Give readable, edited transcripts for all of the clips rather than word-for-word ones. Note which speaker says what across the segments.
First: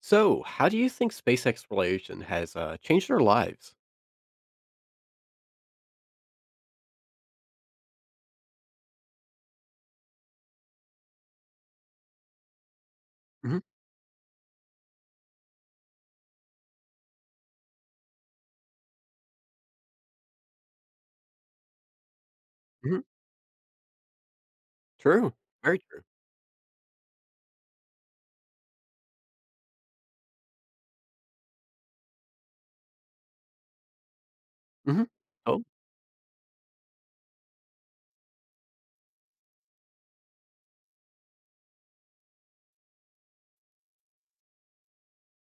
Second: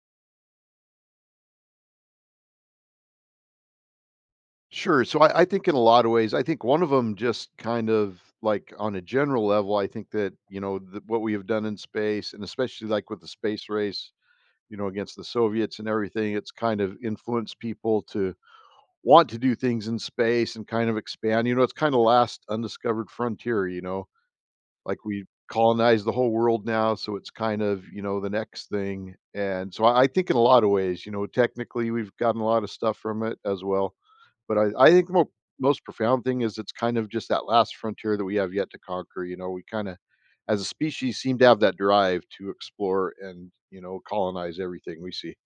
Speaker 1: So, how do you think space exploration has changed our lives?
Speaker 2: Sure. So I think in a lot of ways. I think one of them just kind of like on a general level, I think that, you know, th what we have done in space, and especially like with the
Speaker 1: Hmm.
Speaker 2: space race, you know, against the Soviets and everything, it's kind of influenced people to want to do things in space and kind of expand. You know, it's kind of last
Speaker 1: Hmm.
Speaker 2: undiscovered frontier, you know. Like, we
Speaker 1: True, very true.
Speaker 2: colonize the whole world now, so it's kind of, you know, the next thing, and so I think in a lot of ways, you know, technically, we've gotten a lot of stuff from it as well, but I
Speaker 1: Hmm.
Speaker 2: think the mo
Speaker 1: Oh,
Speaker 2: most profound thing is it's kind of just that last frontier that we have yet to conquer. You know, we kinda, as a species, seem to have that drive to explore and, you know, colonize everything we see.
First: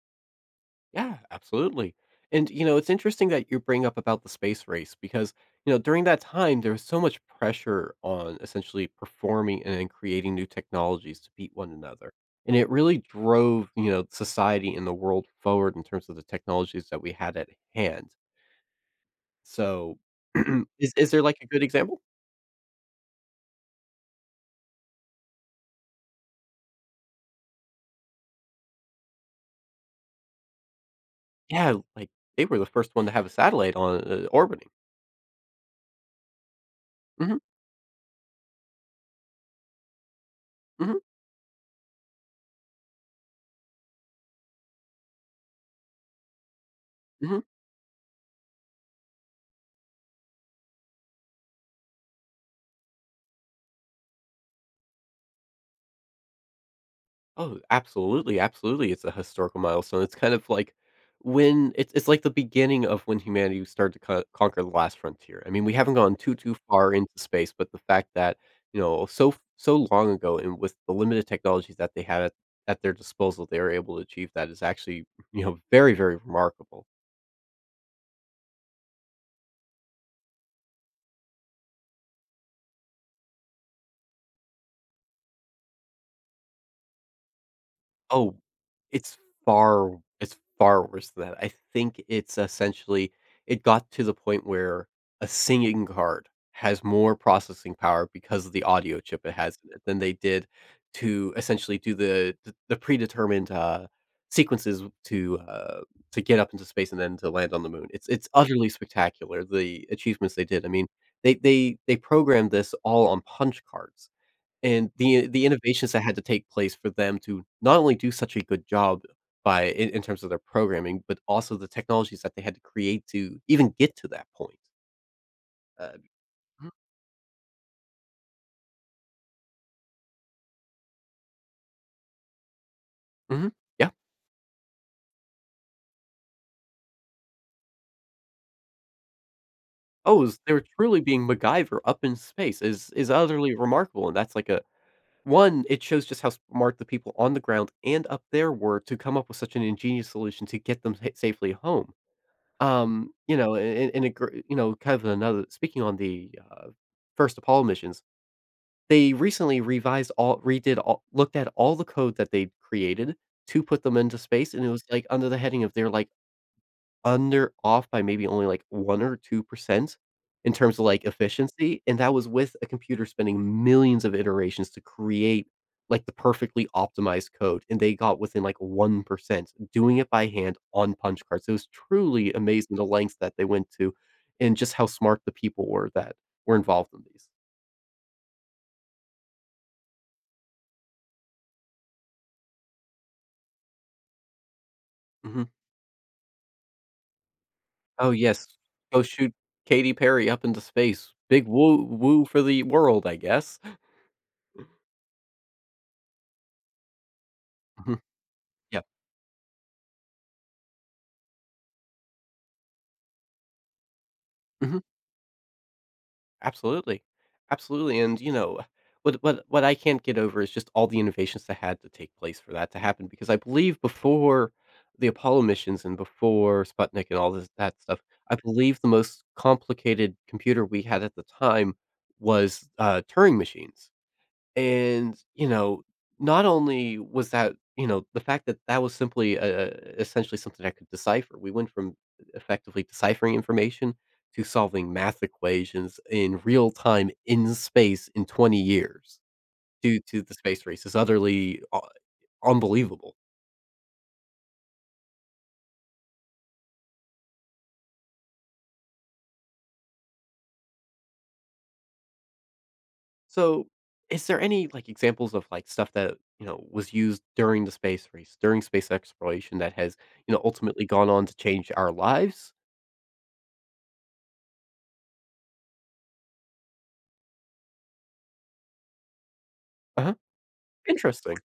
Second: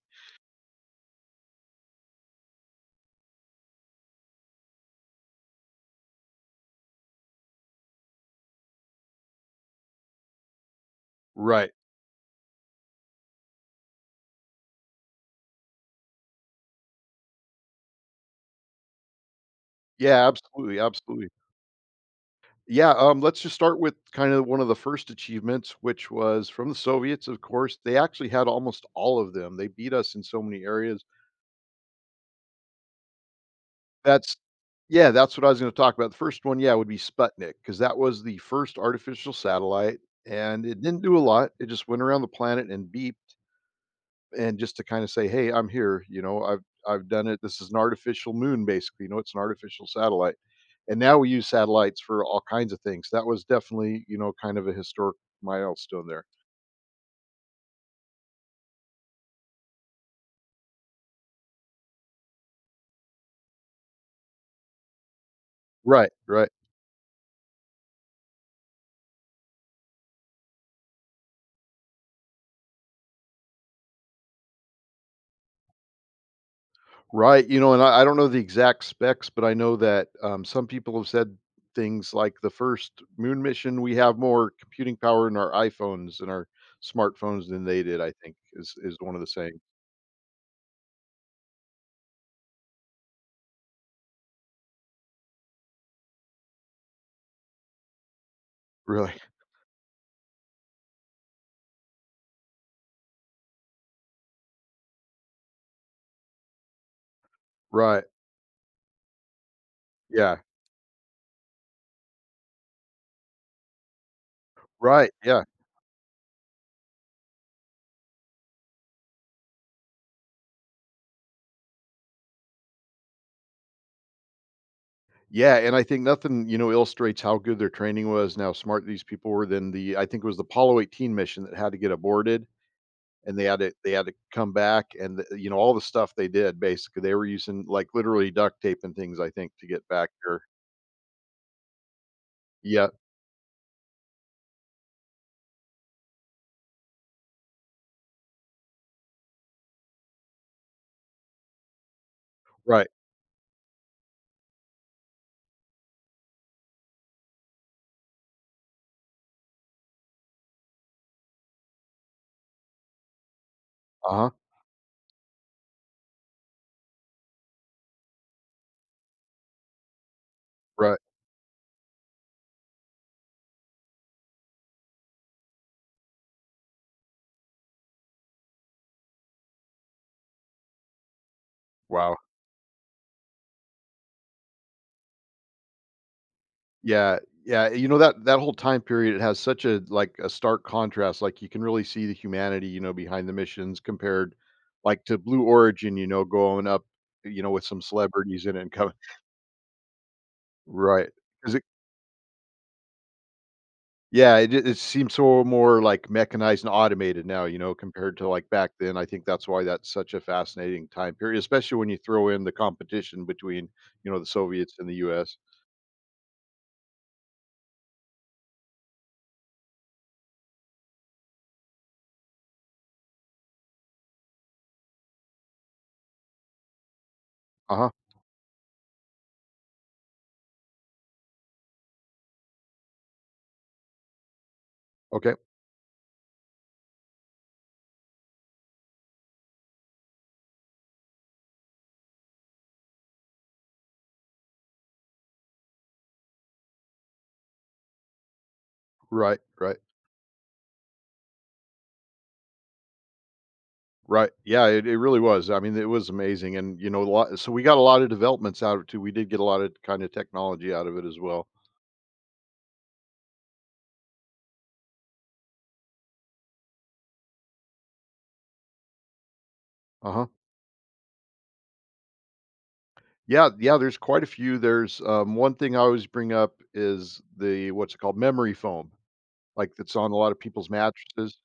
Speaker 1: yeah, absolutely. And it's interesting that you bring up about the space race because during that time there was so much pressure on essentially performing and then creating new technologies to beat
Speaker 2: Right.
Speaker 1: one another, and it really drove society and the world forward in terms of the technologies that we had at hand. So,
Speaker 2: Yeah, absolutely,
Speaker 1: is there
Speaker 2: absolutely.
Speaker 1: like a good example?
Speaker 2: Yeah, let's just start with kind of one of the first achievements, which was from the Soviets, of course. They actually had almost all of them. They beat us in so many areas.
Speaker 1: Yeah, like, they were the first one to have a satellite on,
Speaker 2: That's
Speaker 1: orbiting.
Speaker 2: yeah, that's what I was going to talk about. The first one, yeah, would be
Speaker 1: Mhm,
Speaker 2: Sputnik because that was the first artificial satellite, and it
Speaker 1: mhm,
Speaker 2: didn't do a lot. It just went around the planet and beeped, and just to kind of say, "Hey, I'm here. You know, I've done
Speaker 1: mhm.
Speaker 2: it. This is an artificial moon, basically. You know, it's an artificial satellite." And now we use satellites for all kinds of things. That was definitely, you know, kind of a historic milestone there.
Speaker 1: Oh, absolutely, absolutely, it's a historical milestone, it's kind of like when it's like the beginning of when humanity started to co conquer the last frontier. I mean, we haven't
Speaker 2: Right,
Speaker 1: gone too,
Speaker 2: right,
Speaker 1: too far into space, but the fact that, you know, so so long ago and with the limited technologies that they had at their disposal, they were able to achieve that is actually, very, very remarkable.
Speaker 2: right. You know, and I don't know the exact specs, but I know that some people have said things like the first moon mission, we have more computing power in our iPhones and our smartphones than they did. I
Speaker 1: Oh,
Speaker 2: think is one
Speaker 1: it's
Speaker 2: of the sayings.
Speaker 1: it's far worse than that. I think it's essentially it got to the point where a singing card has more processing power because of the audio
Speaker 2: Really,
Speaker 1: chip it has in it than they did to essentially do the predetermined, sequences to get up into space and then to land on the moon.
Speaker 2: right,
Speaker 1: It's utterly spectacular, the achievements
Speaker 2: yeah,
Speaker 1: they did. I mean, they programmed this all on punch cards. And
Speaker 2: right,
Speaker 1: the
Speaker 2: yeah.
Speaker 1: the innovations that had to take place for them to not only do such a good job by in terms of their programming, but also the technologies that they had to create to even get to that point.
Speaker 2: Yeah, and I
Speaker 1: Uh,
Speaker 2: think nothing, you
Speaker 1: mhm,
Speaker 2: know, illustrates how good their training was and how smart these people were than the I think it was the Apollo 18 mission that had to get aborted, and they
Speaker 1: mhm,
Speaker 2: had to
Speaker 1: yeah.
Speaker 2: they had to come back and th you know, all the stuff they did basically. They were using, like, literally duct tape and things, I think, to get back
Speaker 1: Oh, it was
Speaker 2: there.
Speaker 1: they were truly being MacGyver up in space
Speaker 2: Yeah,
Speaker 1: is utterly remarkable, and that's like a one, it shows just how smart the people on the ground and up there were to come up with such an ingenious solution to get them sa safely home.
Speaker 2: right.
Speaker 1: A and a gr kind of another speaking on the, first Apollo missions. They recently revised all redid all looked at all the code that they'd created to put them into
Speaker 2: Uh-huh,
Speaker 1: space, and it was, like, under the heading of they're, like, under off by maybe only, like, 1 or 2% in terms of,
Speaker 2: right.
Speaker 1: like, efficiency, and that was with a computer spending millions of iterations to create, like, the perfectly optimized code, and they got within, like, 1%, doing it by hand on punch cards. It was
Speaker 2: Wow.
Speaker 1: truly amazing the lengths that they went to and just how smart the people were that were involved in
Speaker 2: Yeah,
Speaker 1: these.
Speaker 2: yeah, you know, that that whole time period, it has such a, like, a stark contrast, like, you can really see the humanity, you know, behind the missions compared, like, to Blue
Speaker 1: Mhm.
Speaker 2: Origin, you know, going up, you know, with some
Speaker 1: Oh, yes.
Speaker 2: celebrities in it and coming.
Speaker 1: Go shoot Katy Perry up into
Speaker 2: Right,
Speaker 1: space. Big
Speaker 2: 'cause it
Speaker 1: woo woo for the world, I guess.
Speaker 2: yeah, it seems so more, like, mechanized and automated now, you know,
Speaker 1: Mhm.
Speaker 2: compared to, like, back
Speaker 1: Yep.
Speaker 2: then. I think that's why that's such a fascinating time period, especially when you throw in the competition between, you know, the Soviets
Speaker 1: Mhm.
Speaker 2: and the US.
Speaker 1: Absolutely. Absolutely, and, what I can't get over is just all the innovations that had to take place for that to happen because I believe before the Apollo missions and before Sputnik and all this that
Speaker 2: Uh-huh,
Speaker 1: stuff, I believe the most complicated computer we had at the time was, Turing machines. And,
Speaker 2: okay.
Speaker 1: not only was that the fact that that was simply, essentially something I could decipher. We went from effectively deciphering information to solving math equations in real time in space in 20 years
Speaker 2: Right, right,
Speaker 1: due to the space race is utterly u unbelievable.
Speaker 2: right. Yeah, it really was. I mean, it was amazing, and, you know, a lot so we got a lot of developments out of it too. We did get a lot of kinda technology out of it as well.
Speaker 1: So, is there any, like, examples of, like, stuff that, was used during the space race, during space exploration that has,
Speaker 2: Uh-huh.
Speaker 1: ultimately gone on to change our lives?
Speaker 2: Yeah, yeah, there's quite a few. There's, one thing I always bring up is the what's it called? Memory foam. Like, that's on
Speaker 1: Uh-huh.
Speaker 2: a lot of people's
Speaker 1: Interesting.
Speaker 2: mattresses.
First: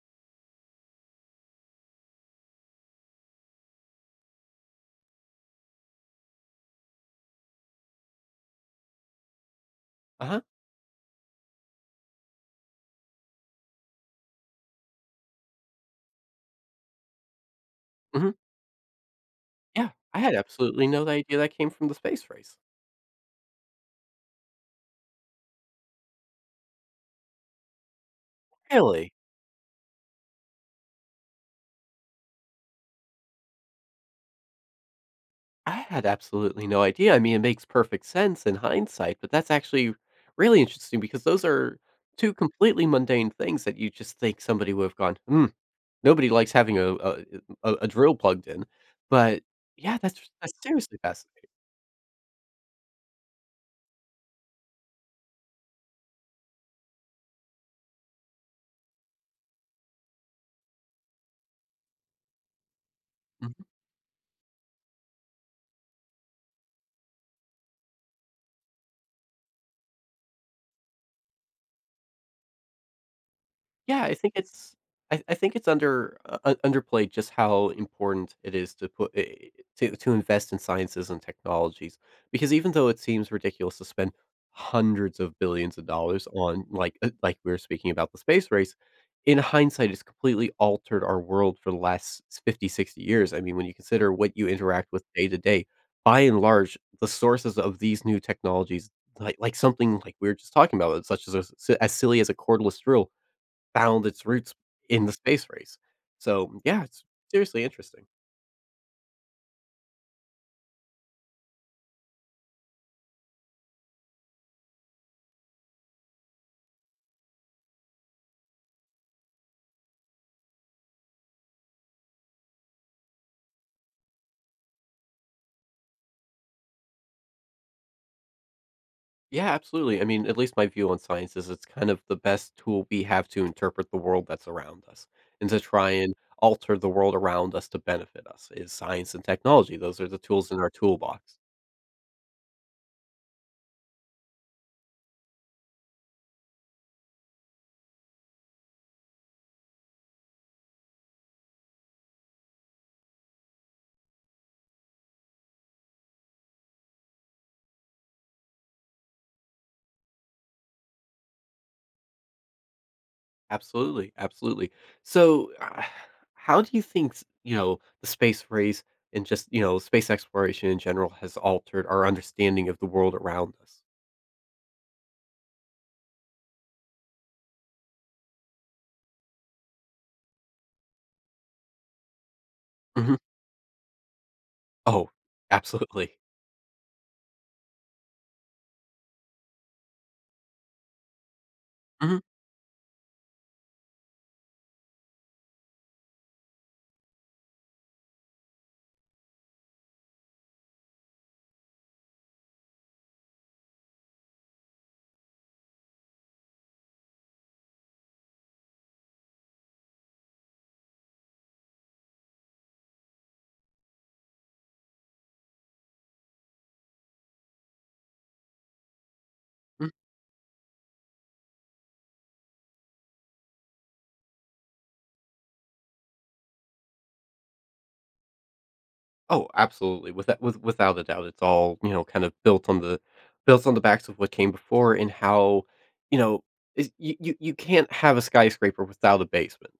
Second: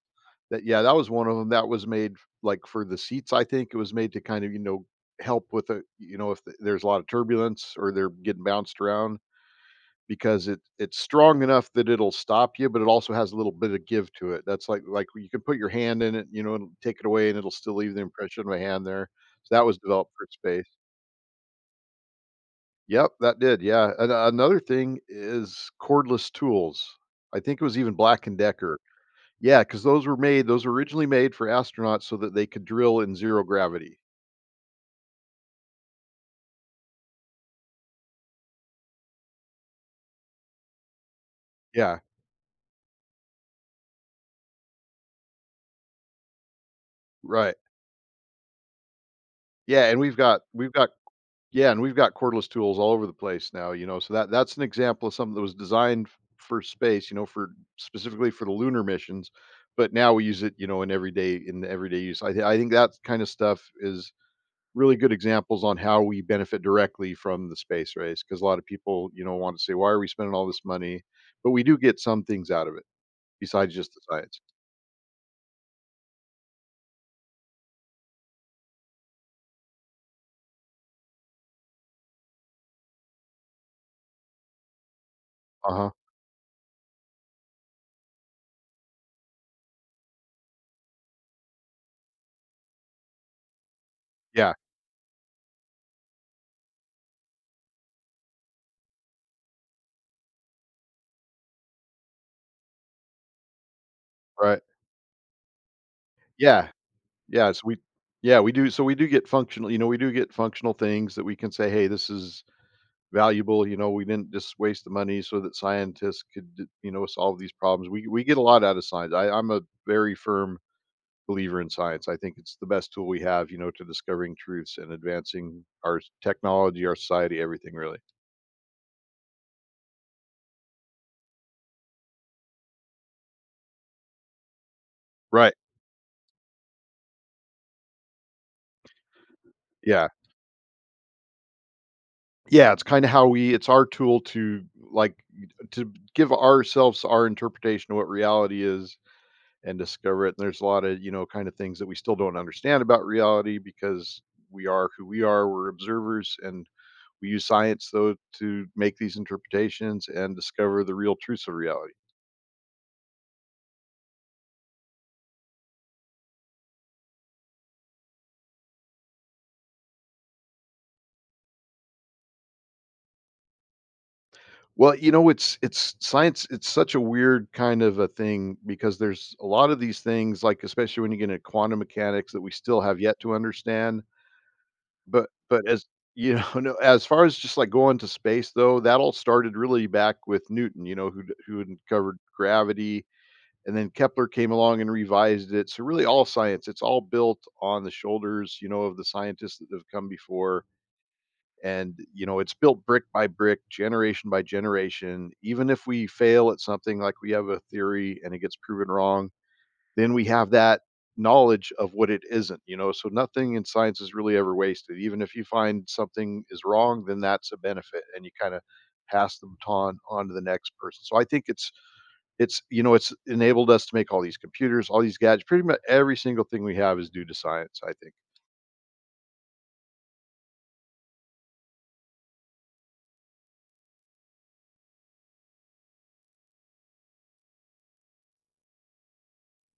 Speaker 2: That yeah, that was one of them. That was made, like, for the seats, I think it was made to kind of, you know, help with a you know, if th there's a lot of turbulence or they're getting bounced around
Speaker 1: Uh-huh.
Speaker 2: because it's strong enough that it'll stop you, but it also has a little bit of give to it. That's like, you can put your hand in it, you know, and take it away, and it'll still leave the
Speaker 1: Mhm.
Speaker 2: impression of a hand there. So that was
Speaker 1: Yeah,
Speaker 2: developed
Speaker 1: I
Speaker 2: for
Speaker 1: had
Speaker 2: space.
Speaker 1: absolutely no idea that came from the space race.
Speaker 2: Yep, that did, yeah. And another thing is cordless tools. I think it was even Black& and Decker.
Speaker 1: Really?
Speaker 2: Yeah, because those were originally made for astronauts so that they could drill in 0 gravity.
Speaker 1: I had absolutely no idea. I mean, it makes perfect sense in hindsight, but that's actually really interesting because those are
Speaker 2: Yeah,
Speaker 1: two completely mundane things that you just think somebody would have gone, "Hmm, nobody likes having a a
Speaker 2: right.
Speaker 1: a a drill plugged in." But,
Speaker 2: Yeah,
Speaker 1: yeah,
Speaker 2: and we've
Speaker 1: that's
Speaker 2: got
Speaker 1: that's
Speaker 2: we've got
Speaker 1: seriously fascinating.
Speaker 2: yeah, and we've got cordless tools all over the place now, you know, so that that's an example of something that was designed f for space, you know, for specifically for the lunar missions, but now we use it, you know, in everyday use. I think that kind of stuff is really good examples on how we benefit directly from the space race because a lot of people, you know, want to say, "Why are we spending all this money?" But we do get some things out of it besides just the
Speaker 1: Yeah,
Speaker 2: science.
Speaker 1: I think it's under u u underplayed just how important it is to put I to invest in sciences and technologies, because even though it seems ridiculous to spend hundreds of billions of
Speaker 2: Uh-huh.
Speaker 1: dollars on, like we were speaking about the space race, in hindsight, it's completely altered our world for the last 50-60 years. I mean, when you consider what you
Speaker 2: Yeah,
Speaker 1: interact with day to day, by and large, the sources of these new technologies, like something like we were just talking about, such as a s as silly as a cordless drill, found its roots
Speaker 2: right.
Speaker 1: in the space race. So,
Speaker 2: Yeah,
Speaker 1: yeah, it's
Speaker 2: yeah, so
Speaker 1: seriously
Speaker 2: we
Speaker 1: interesting.
Speaker 2: yeah, we do so we do get functional you know, we do get functional things that we can say, "Hey, this is valuable," you know, "We didn't just waste the money so that scientists could d you know, solve these problems." We get a lot out of science. I'm a very firm believer in science. I think it's the best tool we have, you know, to discovering truths and advancing our s technology, our society, everything really.
Speaker 1: Yeah, absolutely. I mean, at least my view on science is it's kind of the best tool we have to interpret the world that's around us and
Speaker 2: Right.
Speaker 1: to try and alter the world around us to benefit us is science and technology. Those are
Speaker 2: Yeah.
Speaker 1: the tools in our toolbox.
Speaker 2: Yeah, it's kinda how we it's our tool to, like, to give ourselves our interpretation of what reality is and discover it. And there's a lot of, you know, kind of things that we still don't understand about reality because we are who we are. We're observers, and we use science, though, to make these interpretations and discover the real truths of reality.
Speaker 1: Absolutely. Absolutely. So, how do you think, the space race and just, space exploration in general has altered our understanding of the world around us?
Speaker 2: Well, you know, it's science. It's such a weird kind of a thing because there's a lot of these things, like especially when you get into quantum mechanics, that we still have
Speaker 1: Mhm.
Speaker 2: yet to understand.
Speaker 1: Oh,
Speaker 2: But as
Speaker 1: absolutely.
Speaker 2: you know, no, as far as just like going to space, though, that all started really back with Newton. You know, who who
Speaker 1: Mm-hmm.
Speaker 2: uncovered gravity, and then Kepler came along and revised it. So really, all science, it's all built on the shoulders, you know, of the scientists that have come before, and you know, it's built brick by brick, generation by generation. Even if we fail at something, like we have a theory and it gets proven wrong, then we have that knowledge of what it isn't. You know, so nothing in science is really ever wasted. Even if you find something is wrong, then that's a benefit, and you kind of pass the
Speaker 1: Mm.
Speaker 2: baton on to the next person. So I think it's you know, it's enabled us to make all these computers, all these gadgets. Pretty much every single thing we have is due to science, I think.
Speaker 1: Oh, absolutely. With that, without a doubt, it's all kind of built on the backs of what came before, and how you know is, you can't have a skyscraper without a basement.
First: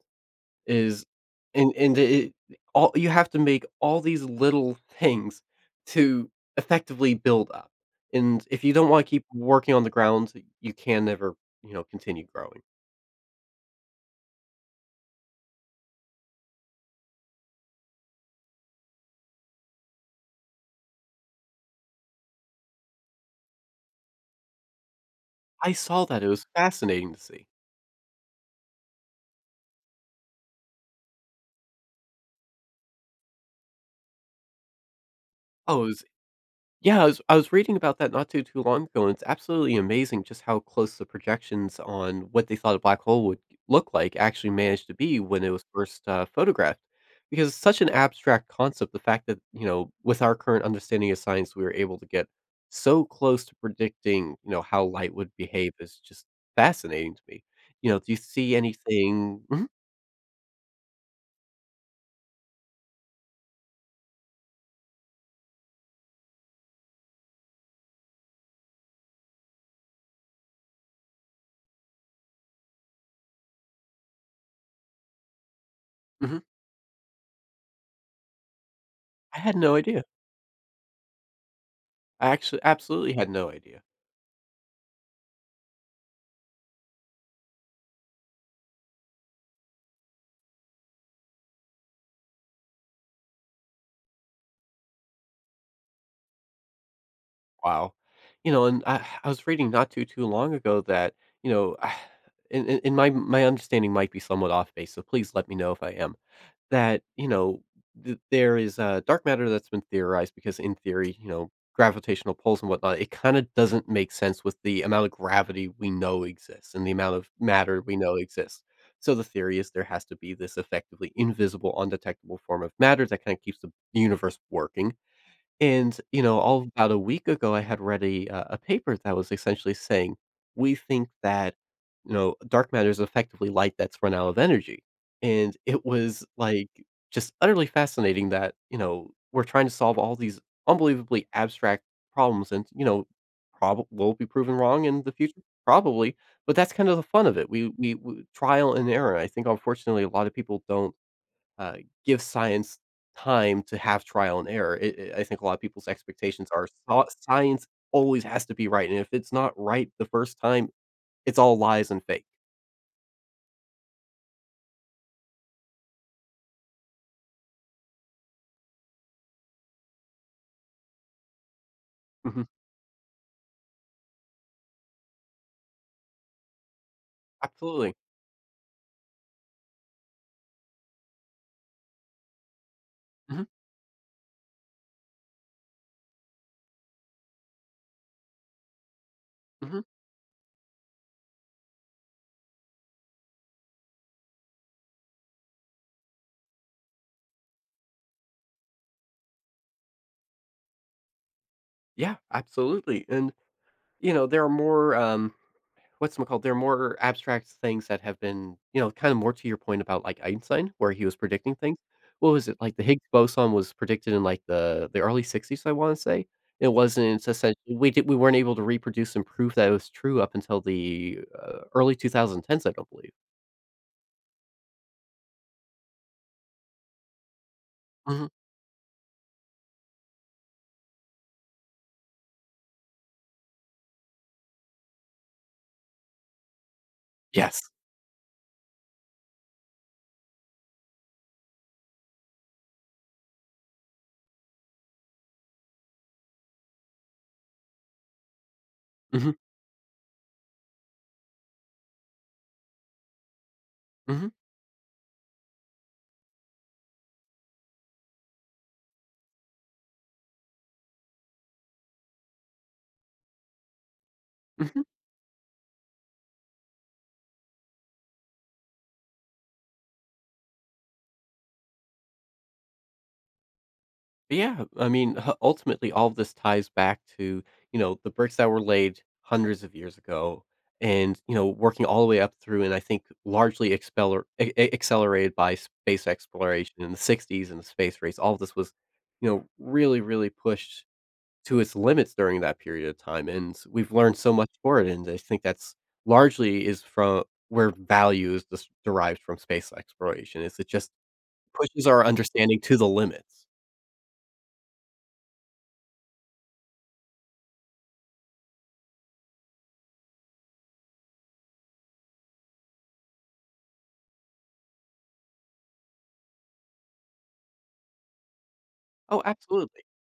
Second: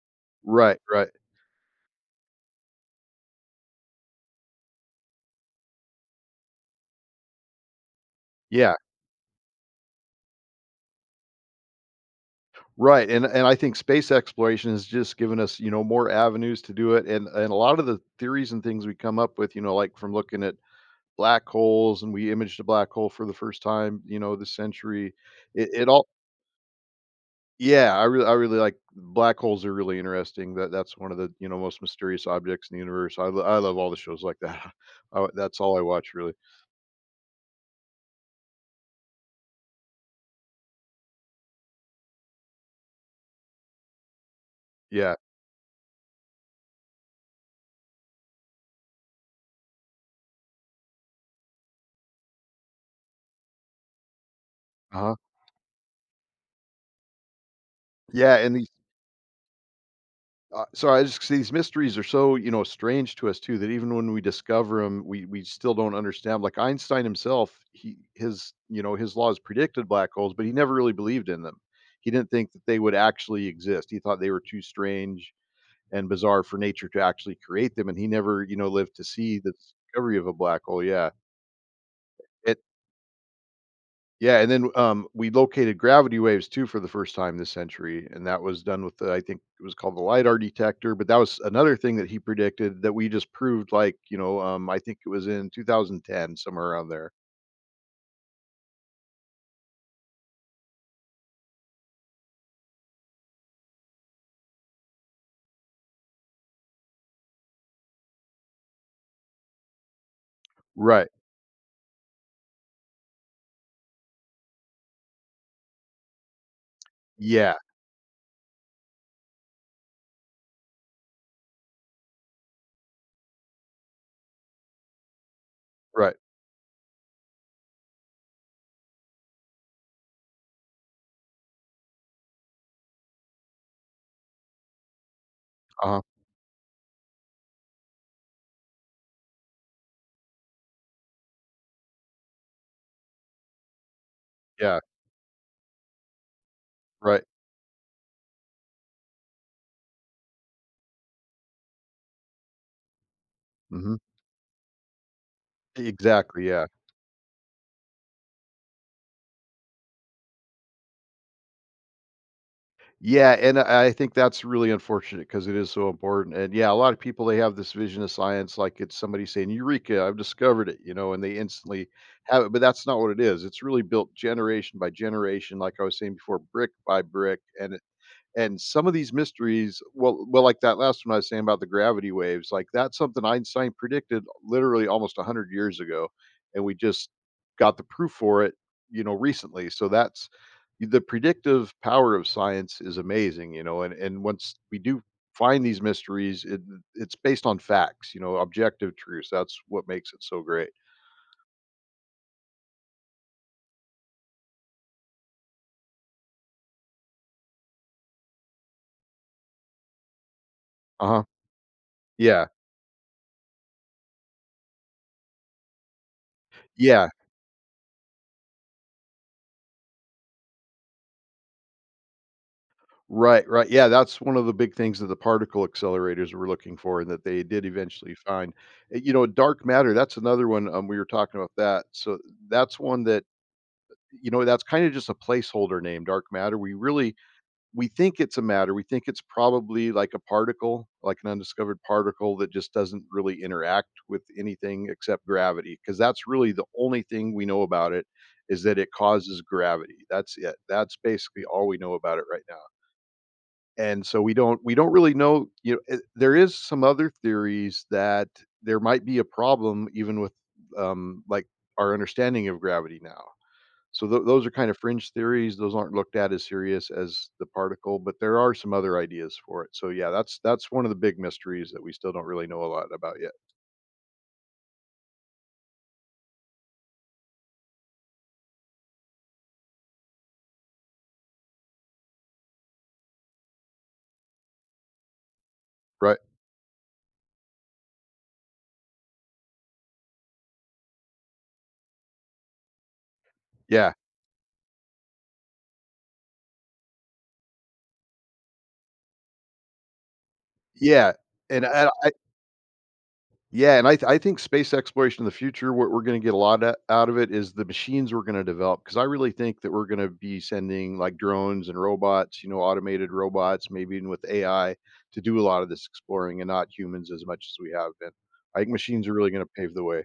Speaker 2: Right,
Speaker 1: Is
Speaker 2: right,
Speaker 1: and it, all you have to make all these little things to effectively build up, and if you
Speaker 2: yeah,
Speaker 1: don't want to keep working on the ground, you can never continue growing.
Speaker 2: right. And I think space exploration has just given us, you know, more avenues to do it. And a lot of the theories and things we come up with, you know, like from looking at black holes, and we imaged a black hole for the first time, you know, this century. it,
Speaker 1: I
Speaker 2: it
Speaker 1: saw
Speaker 2: all
Speaker 1: that; it was fascinating to see.
Speaker 2: yeah, I really black holes are really interesting. That that's one of the, you know, most mysterious objects in the universe. I love all the shows like that. That's all I
Speaker 1: Oh, it was
Speaker 2: watch really.
Speaker 1: yeah, I was reading about that not too too long ago, and it's absolutely amazing just how close the projections on what they thought a black hole would look like actually managed to
Speaker 2: Yeah.
Speaker 1: be when it was first photographed. Because it's such an abstract concept, the fact that with our current understanding of science, we were able to get so close to predicting, how light
Speaker 2: Uh-huh.
Speaker 1: would behave is just fascinating to me. Do you
Speaker 2: Yeah,
Speaker 1: see
Speaker 2: and these
Speaker 1: anything? Mhm,
Speaker 2: so I just see these mysteries are so, you know, strange to us too that even when we discover them, we still don't understand. Like Einstein himself, you know, his laws predicted black holes, but he never really believed in them. He didn't think that they would actually exist. He thought they were too strange and
Speaker 1: mhm.
Speaker 2: bizarre for nature to actually create them, and he never, you know, lived to
Speaker 1: I
Speaker 2: see the
Speaker 1: had no idea.
Speaker 2: discovery of a black hole. Yeah.
Speaker 1: I actually absolutely had no idea.
Speaker 2: Yeah, and then, we located gravity waves too for the first time this century, and that was done with the I think it was called the LiDAR detector, but that was another thing that he predicted that we just proved, like, you know, I think it was in 2010, somewhere around there.
Speaker 1: Wow. And I was reading not too too long ago that, you know, and my understanding might be somewhat off base, so please let me know if I am. That, there is dark matter that's been theorized because in
Speaker 2: Right.
Speaker 1: theory, gravitational pulls and whatnot, it kind of doesn't make sense with the amount of gravity we know exists and the amount of
Speaker 2: Yeah,
Speaker 1: matter we know exists. So the theory is there has to be this effectively invisible, undetectable form of matter that kind of keeps the universe working and,
Speaker 2: right.
Speaker 1: all about a week ago, I had read a paper that was essentially saying, we think that, dark matter is effectively light that's run out of energy. And it
Speaker 2: Uh-huh.
Speaker 1: was like just utterly fascinating that, we're trying to solve all these unbelievably abstract problems and, probably will be proven
Speaker 2: Yeah,
Speaker 1: wrong in the future. Probably, but that's kind of the
Speaker 2: right.
Speaker 1: fun of it. We trial and error. I think unfortunately a lot of people don't uh, give science time to
Speaker 2: Mhm.
Speaker 1: have trial and error. I think a lot of people's
Speaker 2: Exactly,
Speaker 1: expectations are
Speaker 2: yeah.
Speaker 1: thought science always has to be right, and if it's not right the first time, it's all lies and fake.
Speaker 2: Yeah, and I think that's really unfortunate because it is so important. And yeah, a lot of people they have this vision of science like it's somebody saying, "Eureka! I've discovered it," you know, and they instantly have
Speaker 1: Mhm,
Speaker 2: it. But that's not what it is. It's really built generation by generation, like I was saying before, brick by brick,
Speaker 1: absolutely.
Speaker 2: and some of these mysteries, well well, like that last one I was saying about the gravity waves, like, that's something
Speaker 1: Mhm,
Speaker 2: Einstein predicted literally almost 100 years ago, and we just got the proof for it, you know, recently.
Speaker 1: mhm.
Speaker 2: So that's the predictive power of science is amazing, you know. And once we do find these mysteries, it's based on facts, you know, objective truths. That's what makes it so great.
Speaker 1: Yeah, absolutely, and there are more what's it called? They're more abstract things that have been, kind of more to your point about like Einstein, where he was
Speaker 2: Uh-huh.
Speaker 1: predicting things. What was
Speaker 2: Yeah.
Speaker 1: it like? The Higgs boson was predicted in like the early '60s, I want to say. It
Speaker 2: Yeah.
Speaker 1: wasn't essentially we weren't able to reproduce and prove that it was true up until the early 2010s, I don't believe.
Speaker 2: Right, right. Yeah, that's one of the big things that the particle accelerators were looking for and that they did eventually
Speaker 1: Mhm.
Speaker 2: find. You know, dark matter, that's another one we were talking about that. So that's one that, you know, that's kind of just a placeholder name, dark matter.
Speaker 1: Yes.
Speaker 2: We think it's a matter. We think it's probably like a particle, like an undiscovered particle that just doesn't really interact with anything except gravity, because that's really the only thing we know about it is that it
Speaker 1: Hmm.
Speaker 2: causes gravity. That's it. That's basically all we know about it right now. And so
Speaker 1: Hmm.
Speaker 2: we don't really know, you know, there is some other theories that there might be a problem even with, um, like, our understanding of gravity now. So those are kind of
Speaker 1: Hmm.
Speaker 2: fringe theories. Those aren't looked at as serious as the particle, but there are some other ideas for it. So, yeah, that's one of the big mysteries that we still don't really know a lot about yet.
Speaker 1: But yeah, I mean, h ultimately, all of this ties back to, the bricks that were laid hundreds of years ago and, working all the way up through and I think largely expeller a accelerated by space
Speaker 2: Right.
Speaker 1: exploration in the '60s and the space race. All of this was, really, really pushed to its limits during that period of time, and we've
Speaker 2: Yeah.
Speaker 1: learned so much for it, and I think that's largely is from where value is just derived from space exploration, is it just
Speaker 2: Yeah, and
Speaker 1: pushes
Speaker 2: I
Speaker 1: our understanding to the limits.
Speaker 2: Yeah, and I think space exploration in the future, what we're going to get a lot out of it is the machines we're going to develop. Because I really think that we're going to be sending like drones and robots, you know, automated robots, maybe even with AI, to do a lot of this exploring and not humans as much as we have been. I think machines are
Speaker 1: Oh,
Speaker 2: really going to pave
Speaker 1: absolutely.
Speaker 2: the way.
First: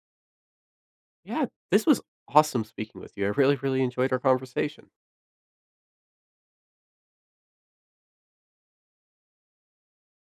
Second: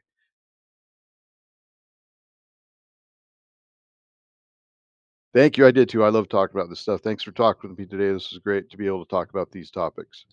Speaker 1: Yeah, this was awesome speaking with you. I really, really enjoyed our conversation.
Speaker 2: Thank you. I did too. I love talking about this stuff. Thanks for talking with me today. This was great to be able to talk about these topics.